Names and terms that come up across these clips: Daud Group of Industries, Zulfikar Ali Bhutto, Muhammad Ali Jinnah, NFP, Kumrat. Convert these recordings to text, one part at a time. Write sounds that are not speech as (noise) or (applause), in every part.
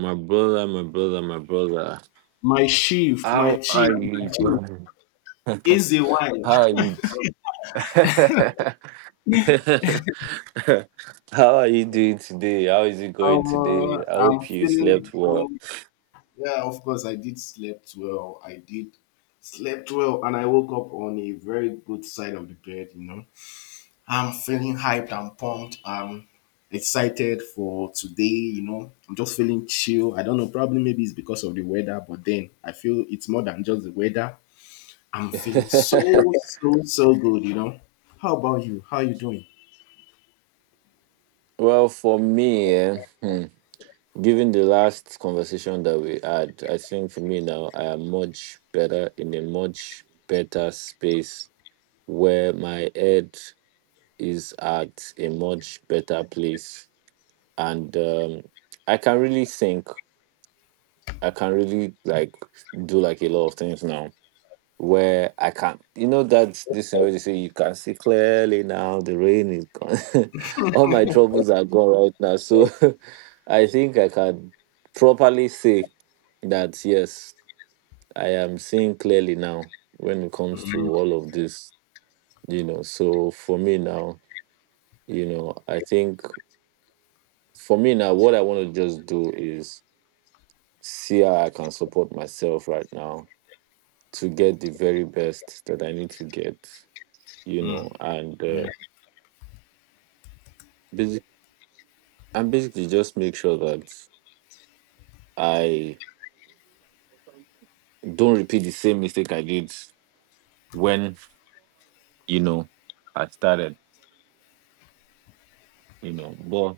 My brother, my brother, my brother. My chief, my How chief, are my you, chief. brother? It's a (laughs) while. How are (laughs) you? (laughs) How are you doing today? How is it going today? I I'm hope you feeling slept good. well. Yeah, of course, I did slept well. I did slept well, and I woke up on a very good side of the bed. You know, I'm feeling hyped. I'm pumped. I'm excited for today. You know, I'm just feeling chill. I don't know. Probably maybe it's because of the weather, but then I feel it's more than just the weather. I'm feeling so (laughs) so so good. You know. How about you? How you doing? Well, for me, given the last conversation that we had, I think for me now, I am much better, in a much better space where my head is at a much better place, and I can really think. I can really like do like a lot of things now where I can. You know that this thing where they say you can see clearly now, the rain is gone. (laughs) All my troubles are gone right now. So (laughs) I think I can properly say that, yes, I am seeing clearly now when it comes to all of this. You know, so for me now, you know, I think for me now, what I want to just do is see how I can support myself right now to get the very best that I need to get, you Mm. know, and basic, and basically just make sure that I don't repeat the same mistake I did when, you know, I started, you know. But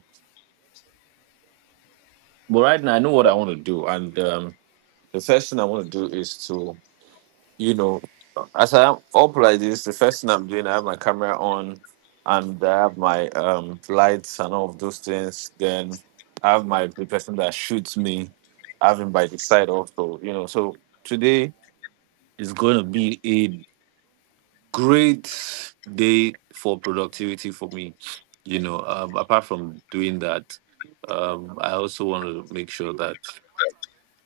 but right now I know what I want to do, and the first thing I want to do is to, you know, as I'm up like this, the first thing I'm doing, I have my camera on and I have my lights and all of those things. Then I have my the person that shoots me, I have him by the side also, you know. So today is going to be a great day for productivity for me, you know. Apart from doing that, um, I also want to make sure that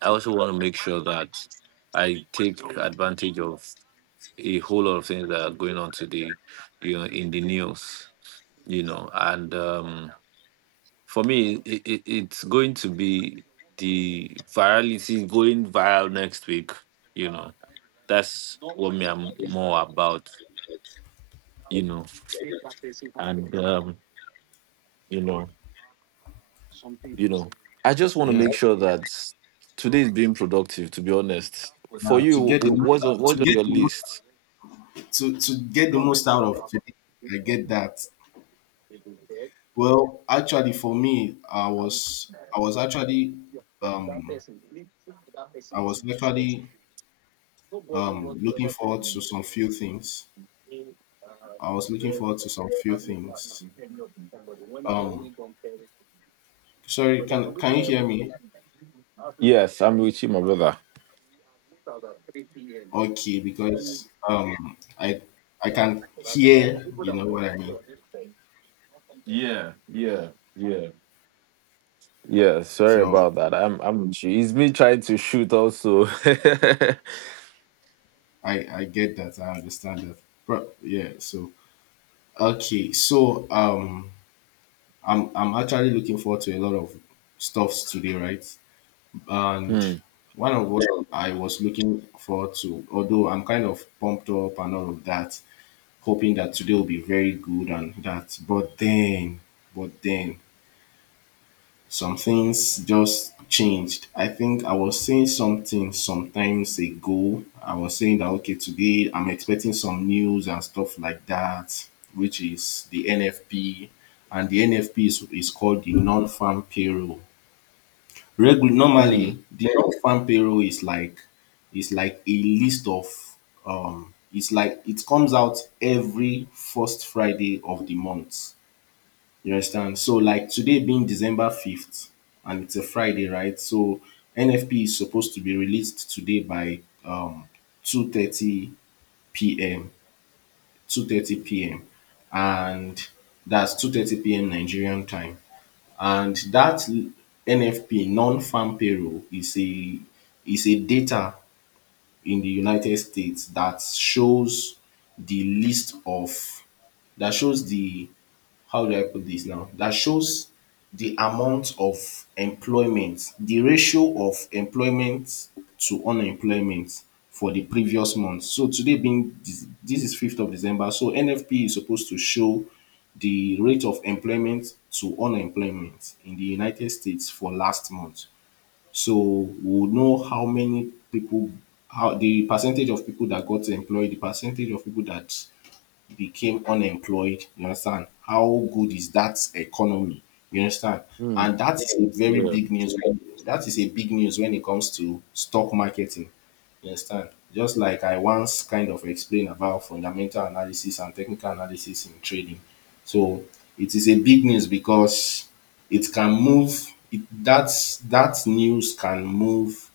I also want to make sure that I take advantage of a whole lot of things that are going on today, you know, in the news, you know, and for me, it's going to be the virality going viral next week, you know. That's what me I'm more about, you know, and um, you know, you know, I just want to Yeah. make sure that today is being productive. To be honest, for Uh, to you, get the most, to what's on get your the most, list? to get the most out of today, I get that. Well, actually, for me, um, I was actually looking forward to some few things. I was looking forward to some few things. Um, Sorry, can you hear me? Yes, I'm with you, my brother. Okay, because I can hear, you know what I mean. Yeah, yeah, yeah, yeah. Sorry So about that. I'm with you. It's me trying to shoot also. (laughs) I get that. I understand that. But yeah, so Okay, so um, I'm actually looking forward to a lot of stuffs today, right? And hmm, one of what I was looking forward to, although I'm kind of pumped up and all of that, hoping that today will be very good and that. But then, some things just changed. I think I was saying something sometimes ago. I was saying that, okay, today I'm expecting some news and stuff like that, which is the NFP, and the NFP is called the non-farm payroll. Normally, hmm, the non-farm payroll is like a list of it's like it comes out every first Friday of the month, you understand? So like today being December 5th and it's a Friday, right? So NFP is supposed to be released today by um 2:30 p.m. 2:30 p.m., and that's 2:30 p.m. Nigerian time. And that NFP non-farm payroll is a data in the United States that shows the list of, that shows the how do I put this now? That shows the amount of employment, the ratio of employment to unemployment for the previous month. So today being this, is 5th of December. So NFP is supposed to show the rate of employment to unemployment in the United States for last month. So we'll know people how the percentage of people that got employed, the percentage of people that became unemployed. You understand? How good is that economy? You understand? hmm. And that is a very Yeah, big news. That is a big news when it comes to stock marketing. You understand? Just like I once kind of explained about fundamental analysis and technical analysis in trading. So it is a big news because, it can move it, that's that news can move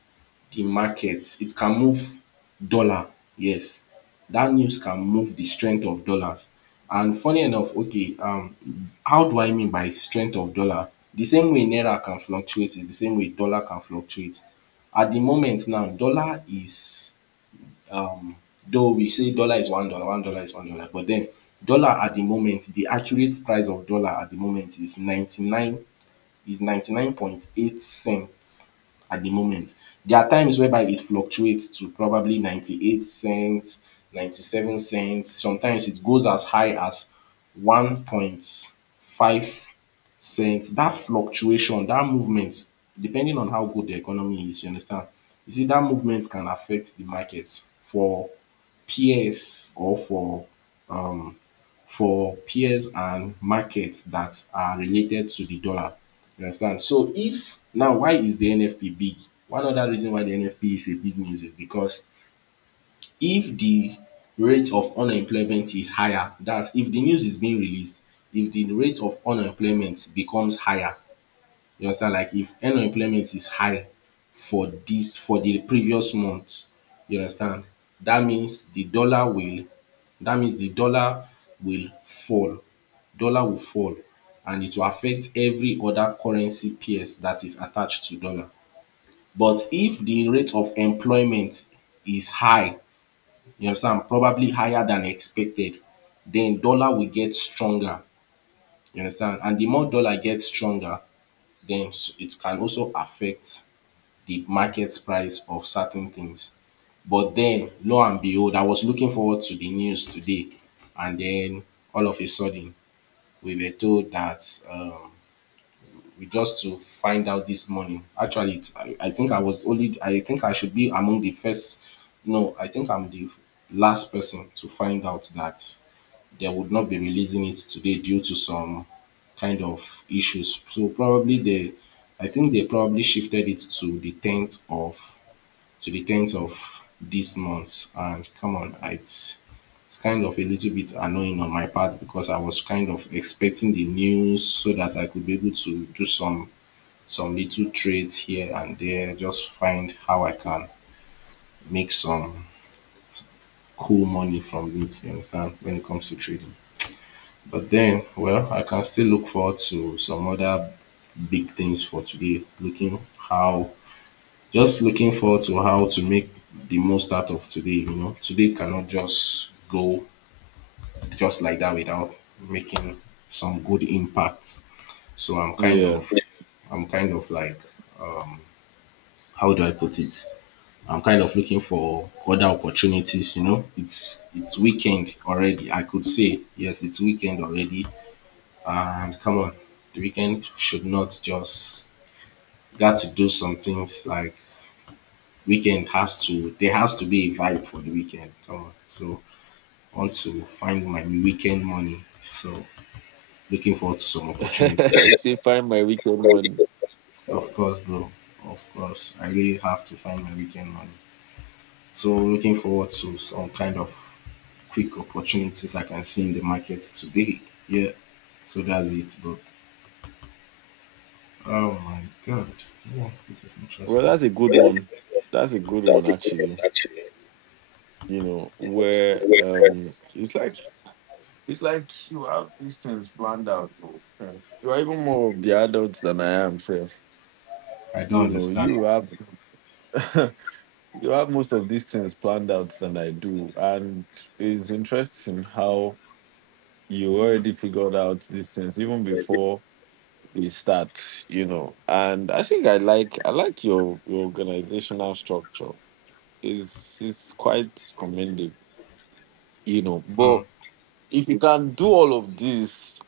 the market. It can move dollar. Yes. That news can move the strength of dollars. And funny enough, okay, how do I mean by strength of dollar? The same way naira can fluctuate is the same way dollar can fluctuate. At the moment now, dollar is, um though we say dollar is $1, $1 is $1, but then dollar at the moment, the accurate price of dollar at the moment is 99.8 cents at the moment. There are times whereby it fluctuates to probably 98 cents, 97 cents. Sometimes it goes as high as 1.5 cents. That fluctuation, that movement, depending on how good the economy is, you understand? You see, that movement can affect the markets for peers, or for peers and markets that are related to the dollar. You understand? So if now, why is the NFP big? One other reason why the NFP is a big news is because, if the rate of unemployment is higher, that's if the news is being released, if the rate of unemployment becomes higher, you understand? Like if unemployment is high, for the previous month, you understand? That means the dollar will that means the dollar will fall. Dollar will fall, and it will affect every other currency pairs that is attached to dollar. But if the rate of employment is high, you understand, probably higher than expected, then dollar will get stronger. You understand? And the more dollar gets stronger, then it can also affect the market price of certain things. But then, lo and behold, I was looking forward to the news today, and then all of a sudden, we were told that, we just to find out this morning. Actually, I think I was only. I think I should be among the first. No, I think I'm the last person to find out that they would not be releasing it today due to some kind of issues. So probably they, I think they probably shifted it to the 10th of this month. And come on, it's kind of a little bit annoying on my part because I was kind of expecting the news so that I could be able to do some little trades here and there, just find how I can make some cool money from it, you understand, when it comes to trading. But then, well, I can still look forward to some other big things for today, looking how just looking forward to how to make the most out of today. Today cannot just go just like that without making some good impact. So I'm kind yeah. of, like, how do I put it? I'm kind of looking for other opportunities. It's weekend already. I could say yes, it's weekend already. And come on, the weekend should not just got to do some things like weekend has to, there has to be a vibe for the weekend. Come on. So I want to find my weekend money. So looking forward to some opportunities. (laughs) You say find my weekend money. Of course, bro. Of course. I really have to find my weekend money. So looking forward to some kind of quick opportunities I can see in the market today. Yeah. So that's it, bro. Oh my god. Yeah, this is Well, interesting. that's a good That's a one. good one. That's a good That's one, a good one, actually. actually. You know You know, where where it's like you have these things planned out, though. You are even more of the adults than I am, self. I don't You know, understand. you have. (laughs) You have most of these things planned out than I do. And it's interesting how you already figured out these things even before they start, you know. And I think I like your organizational structure. It's quite commendable, you know. But Mm. if you can do all of this,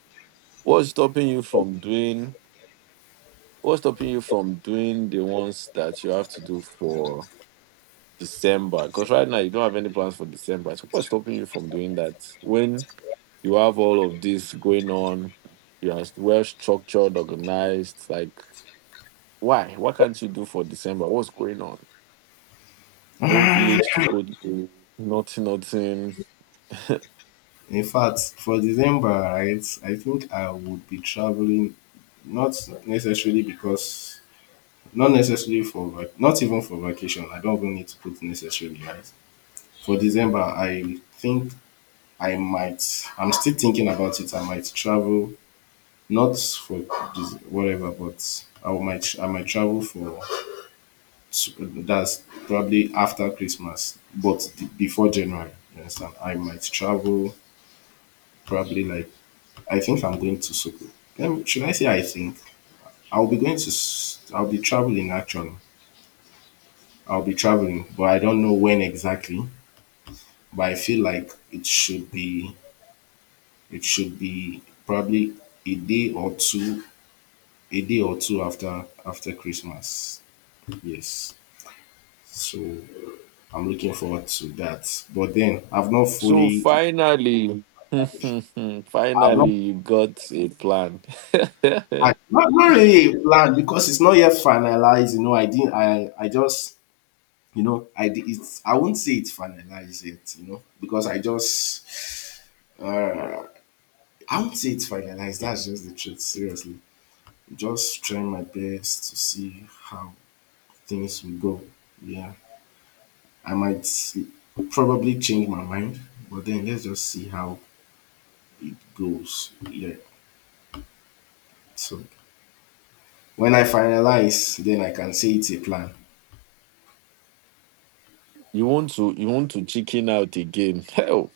what's stopping you from doing what's stopping you from doing the ones that you have to do for December. Because right now you don't have any plans for December. So what's stopping you from doing that? When you have all of this going on, you are well structured, organized. Like, why? What can't you do for December? What's going on? No village to go to. Nothing, nothing. In fact, for December, right, I think I would be traveling, not necessarily because, not necessarily for, not even for vacation. I don't even need to put necessarily, right? For December, I think I might, I'm still thinking about it. I might travel, not for whatever, but I might travel for, that's probably after Christmas, but before January. You understand? I might travel probably like I think I'm going to Soko. Let me, should I say I think? I'll be going to, I'll be traveling actually. I'll be traveling, but I don't know when exactly. But I feel like it should be probably a day or two, a day or two after Christmas. Yes. So I'm looking forward to that. But then I've not So fully, finally, (laughs) I've not, finally, you got a plan. I, not, not really planned because it's not yet finalized. You know, I didn't, I just. You know, it's, I won't say it's finalized yet, you know, because I just, uh, I won't say it's finalized. That's just the truth. Seriously, just trying my best to see how things will go. Yeah, I might probably change my mind, but then let's just see how it goes. Yeah. So when I finalize, then I can say it's a plan. (laughs) You want to chicken out again. (laughs)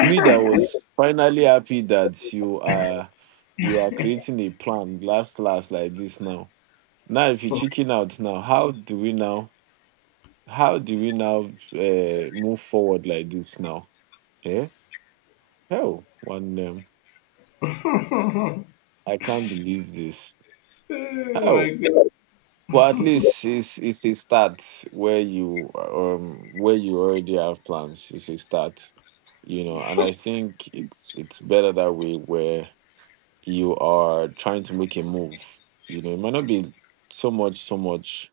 Me that was finally happy that you are creating a plan last last like this now, now if you chicken out now how do we now, how do we now move forward like this now? Eh, hell, one, I can't believe this. Oh my Hell, god. well, at least it's a start where you already have plans, it's a start, you know, and I think it's better that way where you are trying to make a move. You know, it might not be so much, so much,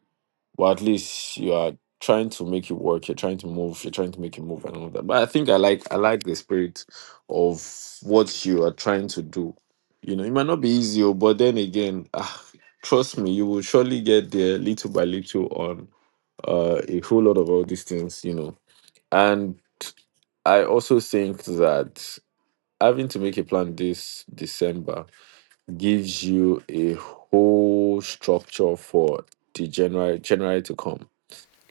but at least you are trying to make it work. You're trying to move. You're trying to make a move and all that. But I think I like the spirit of what you are trying to do. You know, it might not be easy, oh, but then again, ah, trust me, you will surely get there little by little on a whole lot of all these things. You know, and I also think that having to make a plan this December gives you a whole structure for the January to come.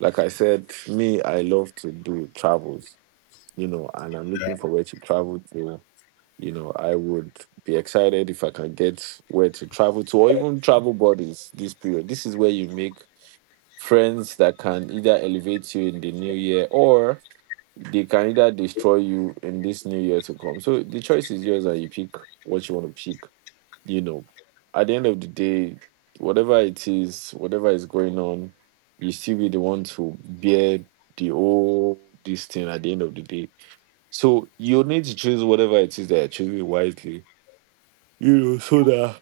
Like I said, me, I love to do travels, you know, and I'm Yeah. looking for where to travel to. You know, I would be excited if I can get where to travel to, or even travel buddies this period. This is where you make friends that can either elevate you in the new year or they can either destroy you in this new year to come. So the choice is yours, and you pick what you want to pick, you know. At the end of the day, whatever it is, whatever is going on, you still be the one to bear the whole this thing at the end of the day. So you need to choose whatever it is that you're choosing wisely, you know, so that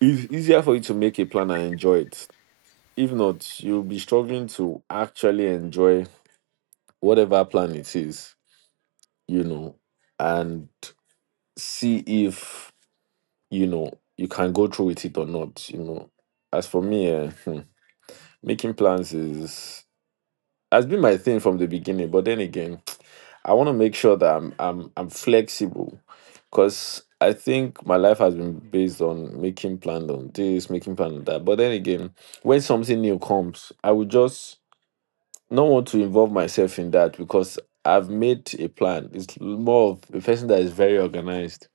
it's easier for you to make a plan and enjoy it. If not, you'll be struggling to actually enjoy whatever plan it is, you know, and see if, you know, you can go through with it or not, you know. As for me, making plans is has been my thing from the beginning, but then again, (tsk) I want to make sure that I'm flexible, because I think my life has been based on making plan on this, making plan on that. But then again, when something new comes, I would just not want to involve myself in that because I've made a plan. It's more of a person that is very organized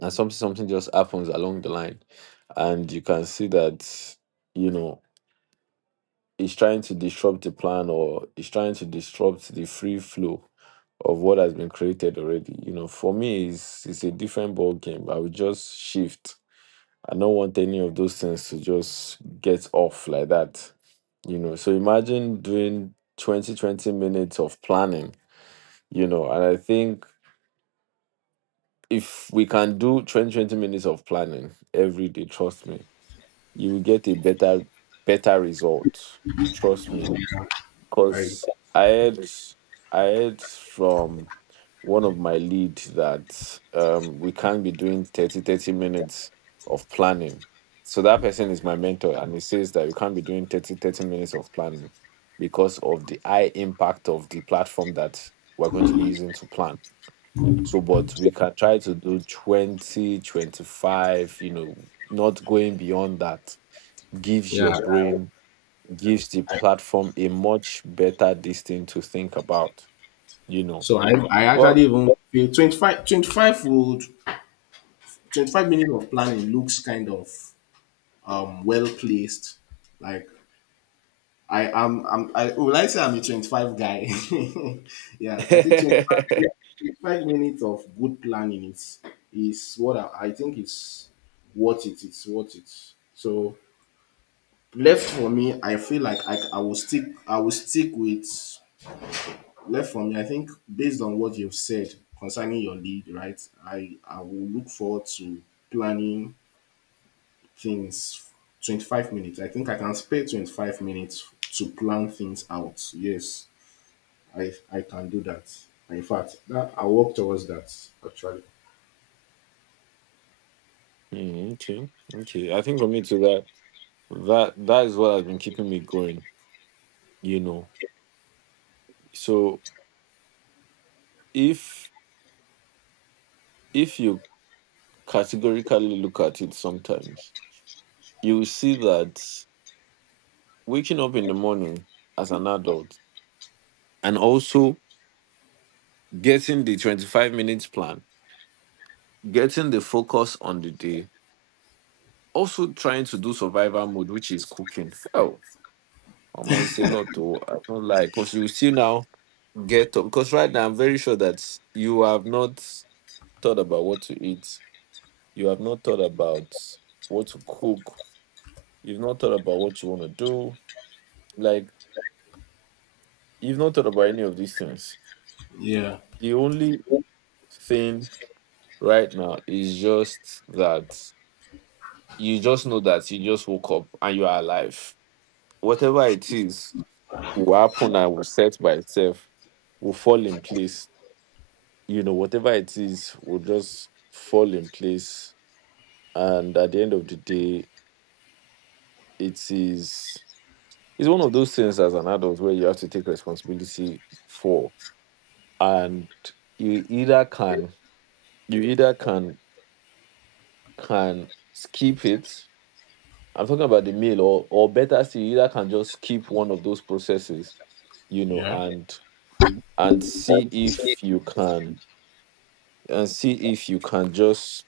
and something just happens along the line. And you can see that, you know, is trying to disrupt the plan or is trying to disrupt the free flow of what has been created already. You know, for me, it's a different ball game. I would just shift. I don't want any of those things to just get off like that. You know, so imagine doing 20 20 minutes of planning, you know, and I think if we can do 20 20 minutes of planning every day, trust me, you will get a better, better result. Trust me. I, Because I heard I heard from one of my lead that we can't be doing 30 30 minutes of planning. So that person is my mentor and he says that you can't be doing 30 30 minutes of planning because of the high impact of the platform that we're going to be using to plan. So but we can try to do 20 25. You know, not going beyond that gives your yeah. brain gives the I, platform a much better distance to think about, you know. so I But actually even feel 25, twenty-five would, 25 minutes of planning looks kind of well placed. Like I'm, I would I say I'm a 25 guy. (laughs) Yeah, I think 25, yeah, (laughs) 25 minutes of good planning is what I think is what it is what it. So left for me, I feel like I will stick, with left for me. I think based on what you've said concerning your lead, right? I will look forward to planning things 25 minutes. I think I can spare 25 minutes to plan things out. Yes, I can do that. In fact, that I work towards that actually. Mm, okay, okay. I think for me to that that is what has been keeping me going, you know. So if if you categorically look at it sometimes, you will see that waking up in the morning as an adult and also getting the 25 minutes plan, getting the focus on the day, also trying to do survival mode, which is cooking. Oh. Omo, it's a lot to I don't like because you still now get up because right now I'm very sure that you have not thought about what to eat. You have not thought about what to cook. You've not thought about what you want to do. Like, you've not thought about any of these things. Yeah. The only thing right now is just that you just know that you just woke up and you are alive. Whatever it is will happen and will set by itself, will fall in place, you know, whatever it is will just fall in place. And at the end of the day, it is it's one of those things as an adult where you have to take responsibility for. And you either can you either can skip it. I'm talking about the meal or better still, you either can just skip one of those processes, you know, Yeah. and and see if you can and see if you can just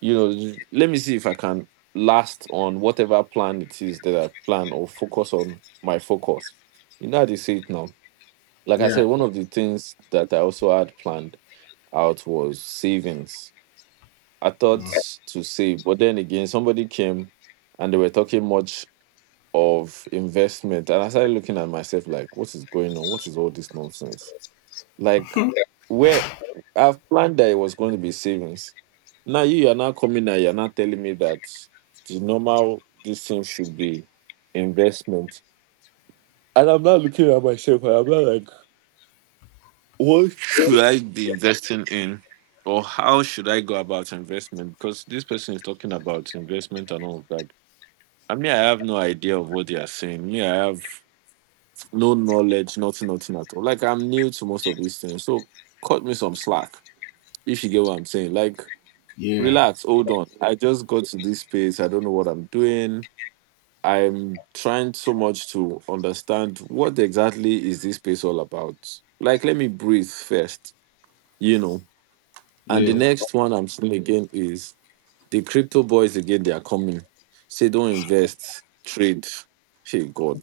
let me see if I can last on whatever plan it is that I plan or focus on my focus. You know how they say it now, like I Yeah. said, one of the things that I also had planned out was savings. I thought Mm. to save, but then again somebody came and they were talking much of investment, and I started looking at myself like, what is going on? What is all this nonsense? Like, where I've planned that it was going to be savings, now you are not coming and you're not telling me that the normal this thing should be investment. And I'm not looking at myself and I'm not like, what should I be investing in? Or how should I go about investment? Because this person is talking about investment and all of that. I mean, I have no idea of what they are saying. Me, I have no knowledge, nothing, nothing at all. Like, I'm new to most of these things. So cut me some slack, if you get what I'm saying. Like, Yeah. Yeah. relax, hold on, I just got to this space, I don't know what I'm doing. I'm trying so much to understand what exactly is this space all about. Like, let me breathe first, you know. And the Yeah. next one I'm seeing again is the crypto boys. Again, they are coming, say don't invest, trade. Hey God,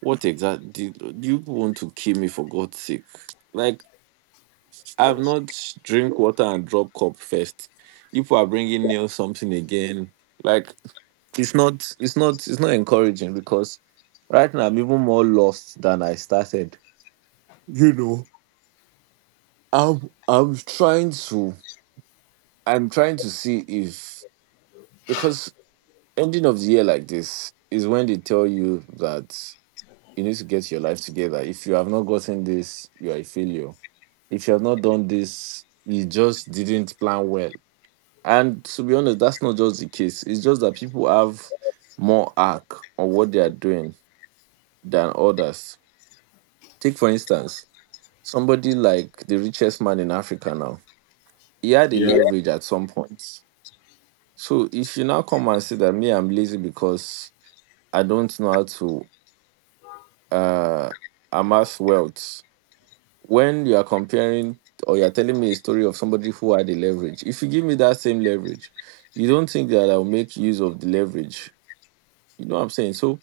what exactly do you want to kill me for God's sake? Like, I've not drink water and drop cup first, you people are bringing nail something again. Like, it's not it's not encouraging, because right now I'm even more lost than I started. You know, I'm trying to, I'm trying to see if, because ending of the year like this is when they tell you that you need to get your life together. If you have not gotten this, you are a failure. If you have not done this, you just didn't plan well. And to be honest, that's not just the case. It's just that people have more arc on what they are doing than others. Take, for instance, somebody like the richest man in Africa now. He had a Yeah. leverage at some point. So if you now come and say that me, I'm lazy because I don't know how to uh, amass wealth, when you are comparing or you're telling me a story of somebody who had a leverage, if you give me that same leverage, you don't think that I'll make use of the leverage? You know what I'm saying? So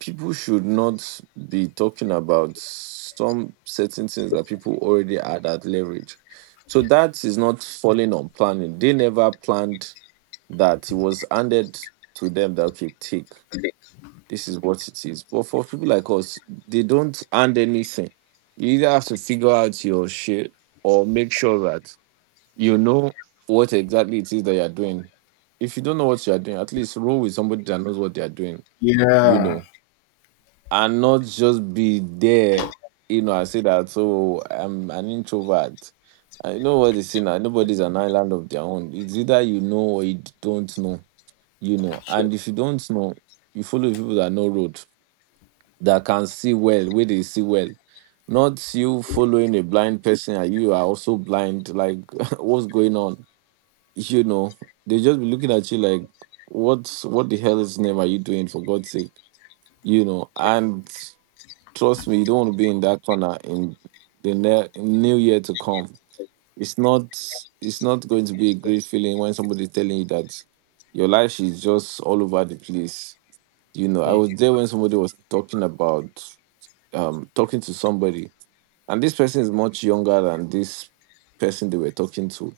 people should not be talking about some certain things that people already had at leverage. So that is not falling on planning. They never planned, that it was handed to them that, okay, take, this is what it is. But for people like us, they don't hand anything. You either have to figure out your shit or make sure that you know what exactly it is that you're doing. If you don't know what you're doing, at least roll with somebody that knows what they're doing, you know, and not just be there. You know, I say that, so I'm an introvert. I, you know what they say now, nobody's an island of their own. It's either you know or you don't know. You know, and if you don't know, you follow people that know road, that can see well, where they see well. Not you following a blind person and you are also blind. Like, (laughs) what's going on? You know, they just be looking at you like, what? What the hell is name are you doing? For God's sake, you know. And trust me, you don't want to be in that corner in the new year to come. It's not it's not going to be a great feeling when somebody's telling you that your life is just all over the place. You know, I Mm. was there when somebody was talking about, talking to somebody, and this person is much younger than this person they were talking to,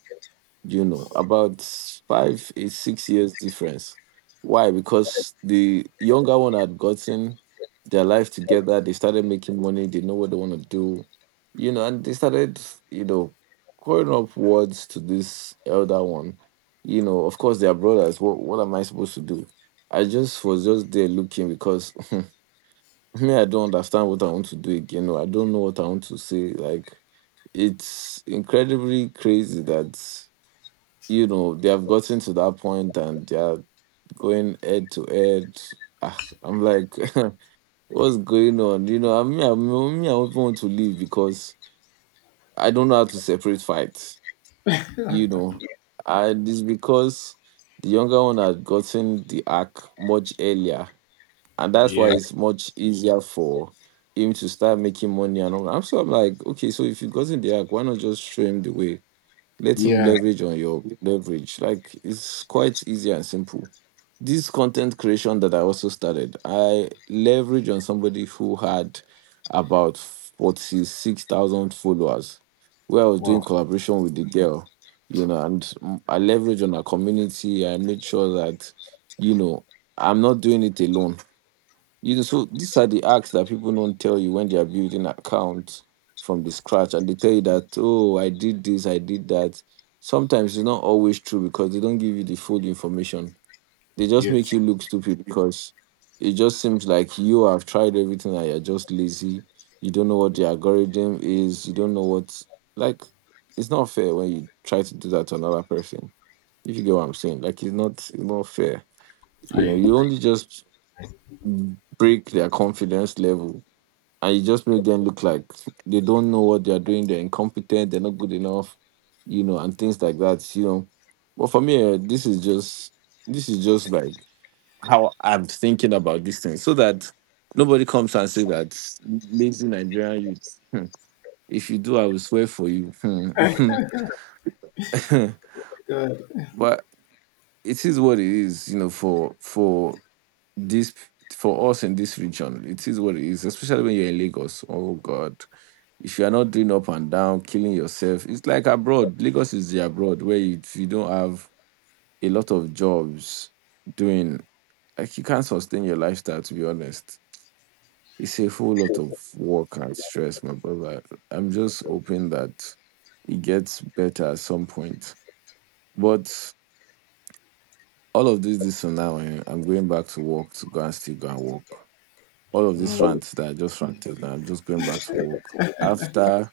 you know, about five, 6 years difference. Why? Because the younger one had gotten their life together, they started making money, they know what they want to do, you know, and they started, you know, calling up words to this elder one. You know, of course, they are brothers. What am I supposed to do? I just was just there looking because (laughs) me, I don't understand what I want to do again, or I don't know what I want to say. Like, it's incredibly crazy that, you know, they have gotten to that point and they are going head to head. Ah, I'm like, (laughs) what's going on? You know, me, I don't even want to leave because I don't know how to separate fights. You know, and it's because the younger one had gotten the arc much earlier, and that's why Yeah. it's much easier for him to start making money and all. I'm like, okay, so if you gotten the arc, why not just show him the way? Let him Yeah. leverage on your leverage. Like, it's quite easy and simple. This content creation that I also started, I leverage on somebody who had about 46,000 followers, where I was doing Wow. collaboration with the girl, you know. And I leverage on our community. I made sure that, you know, I'm not doing it alone, you know. So these are the acts that people don't tell you when they are building accounts from the scratch, and they tell you that, oh, I did this, I did that. Sometimes it's not always true because they don't give you the full information. They just Yes. make you look stupid because it just seems like you have tried everything and you're just lazy. You don't know what the algorithm is. You don't know what. Like, it's not fair when you try to do that to another person. If you get what I'm saying, like, it's not fair. You know, I, you only just break their confidence level and you just make them look like they don't know what they're doing, they're incompetent, they're not good enough, you know, and things like that, you know. But for me, eh, this is just like how I'm thinking about this thing. So that nobody comes and say that, lazy Nigerian youth, hmm, if you do, I will swear for you. I Hmm. (laughs) God. But it is what it is, you know, for this, for us in this region, it is what it is, especially when you're in Lagos. Oh God. If you are not doing up and down, killing yourself, it's like abroad. Lagos is the abroad where if you don't have a lot of jobs doing, like, you can't sustain your lifestyle, to be honest. It's a whole lot of work and stress, my brother. I'm just hoping that it gets better at some point. But all of this, this and now, eh, I'm going back to work to go and still go and work. All of this Mm. rant that I just ranted now, I'm just going back to work. After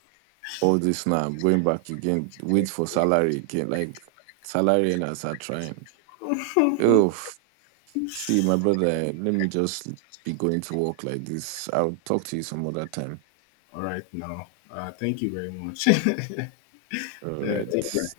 all this now, I'm going back again, wait for salary again. Like, salary earners are trying. Oh, see, my brother, let me just be going to work like this. I'll talk to you some other time. All right now. Thank you very much. (laughs) All right. take care.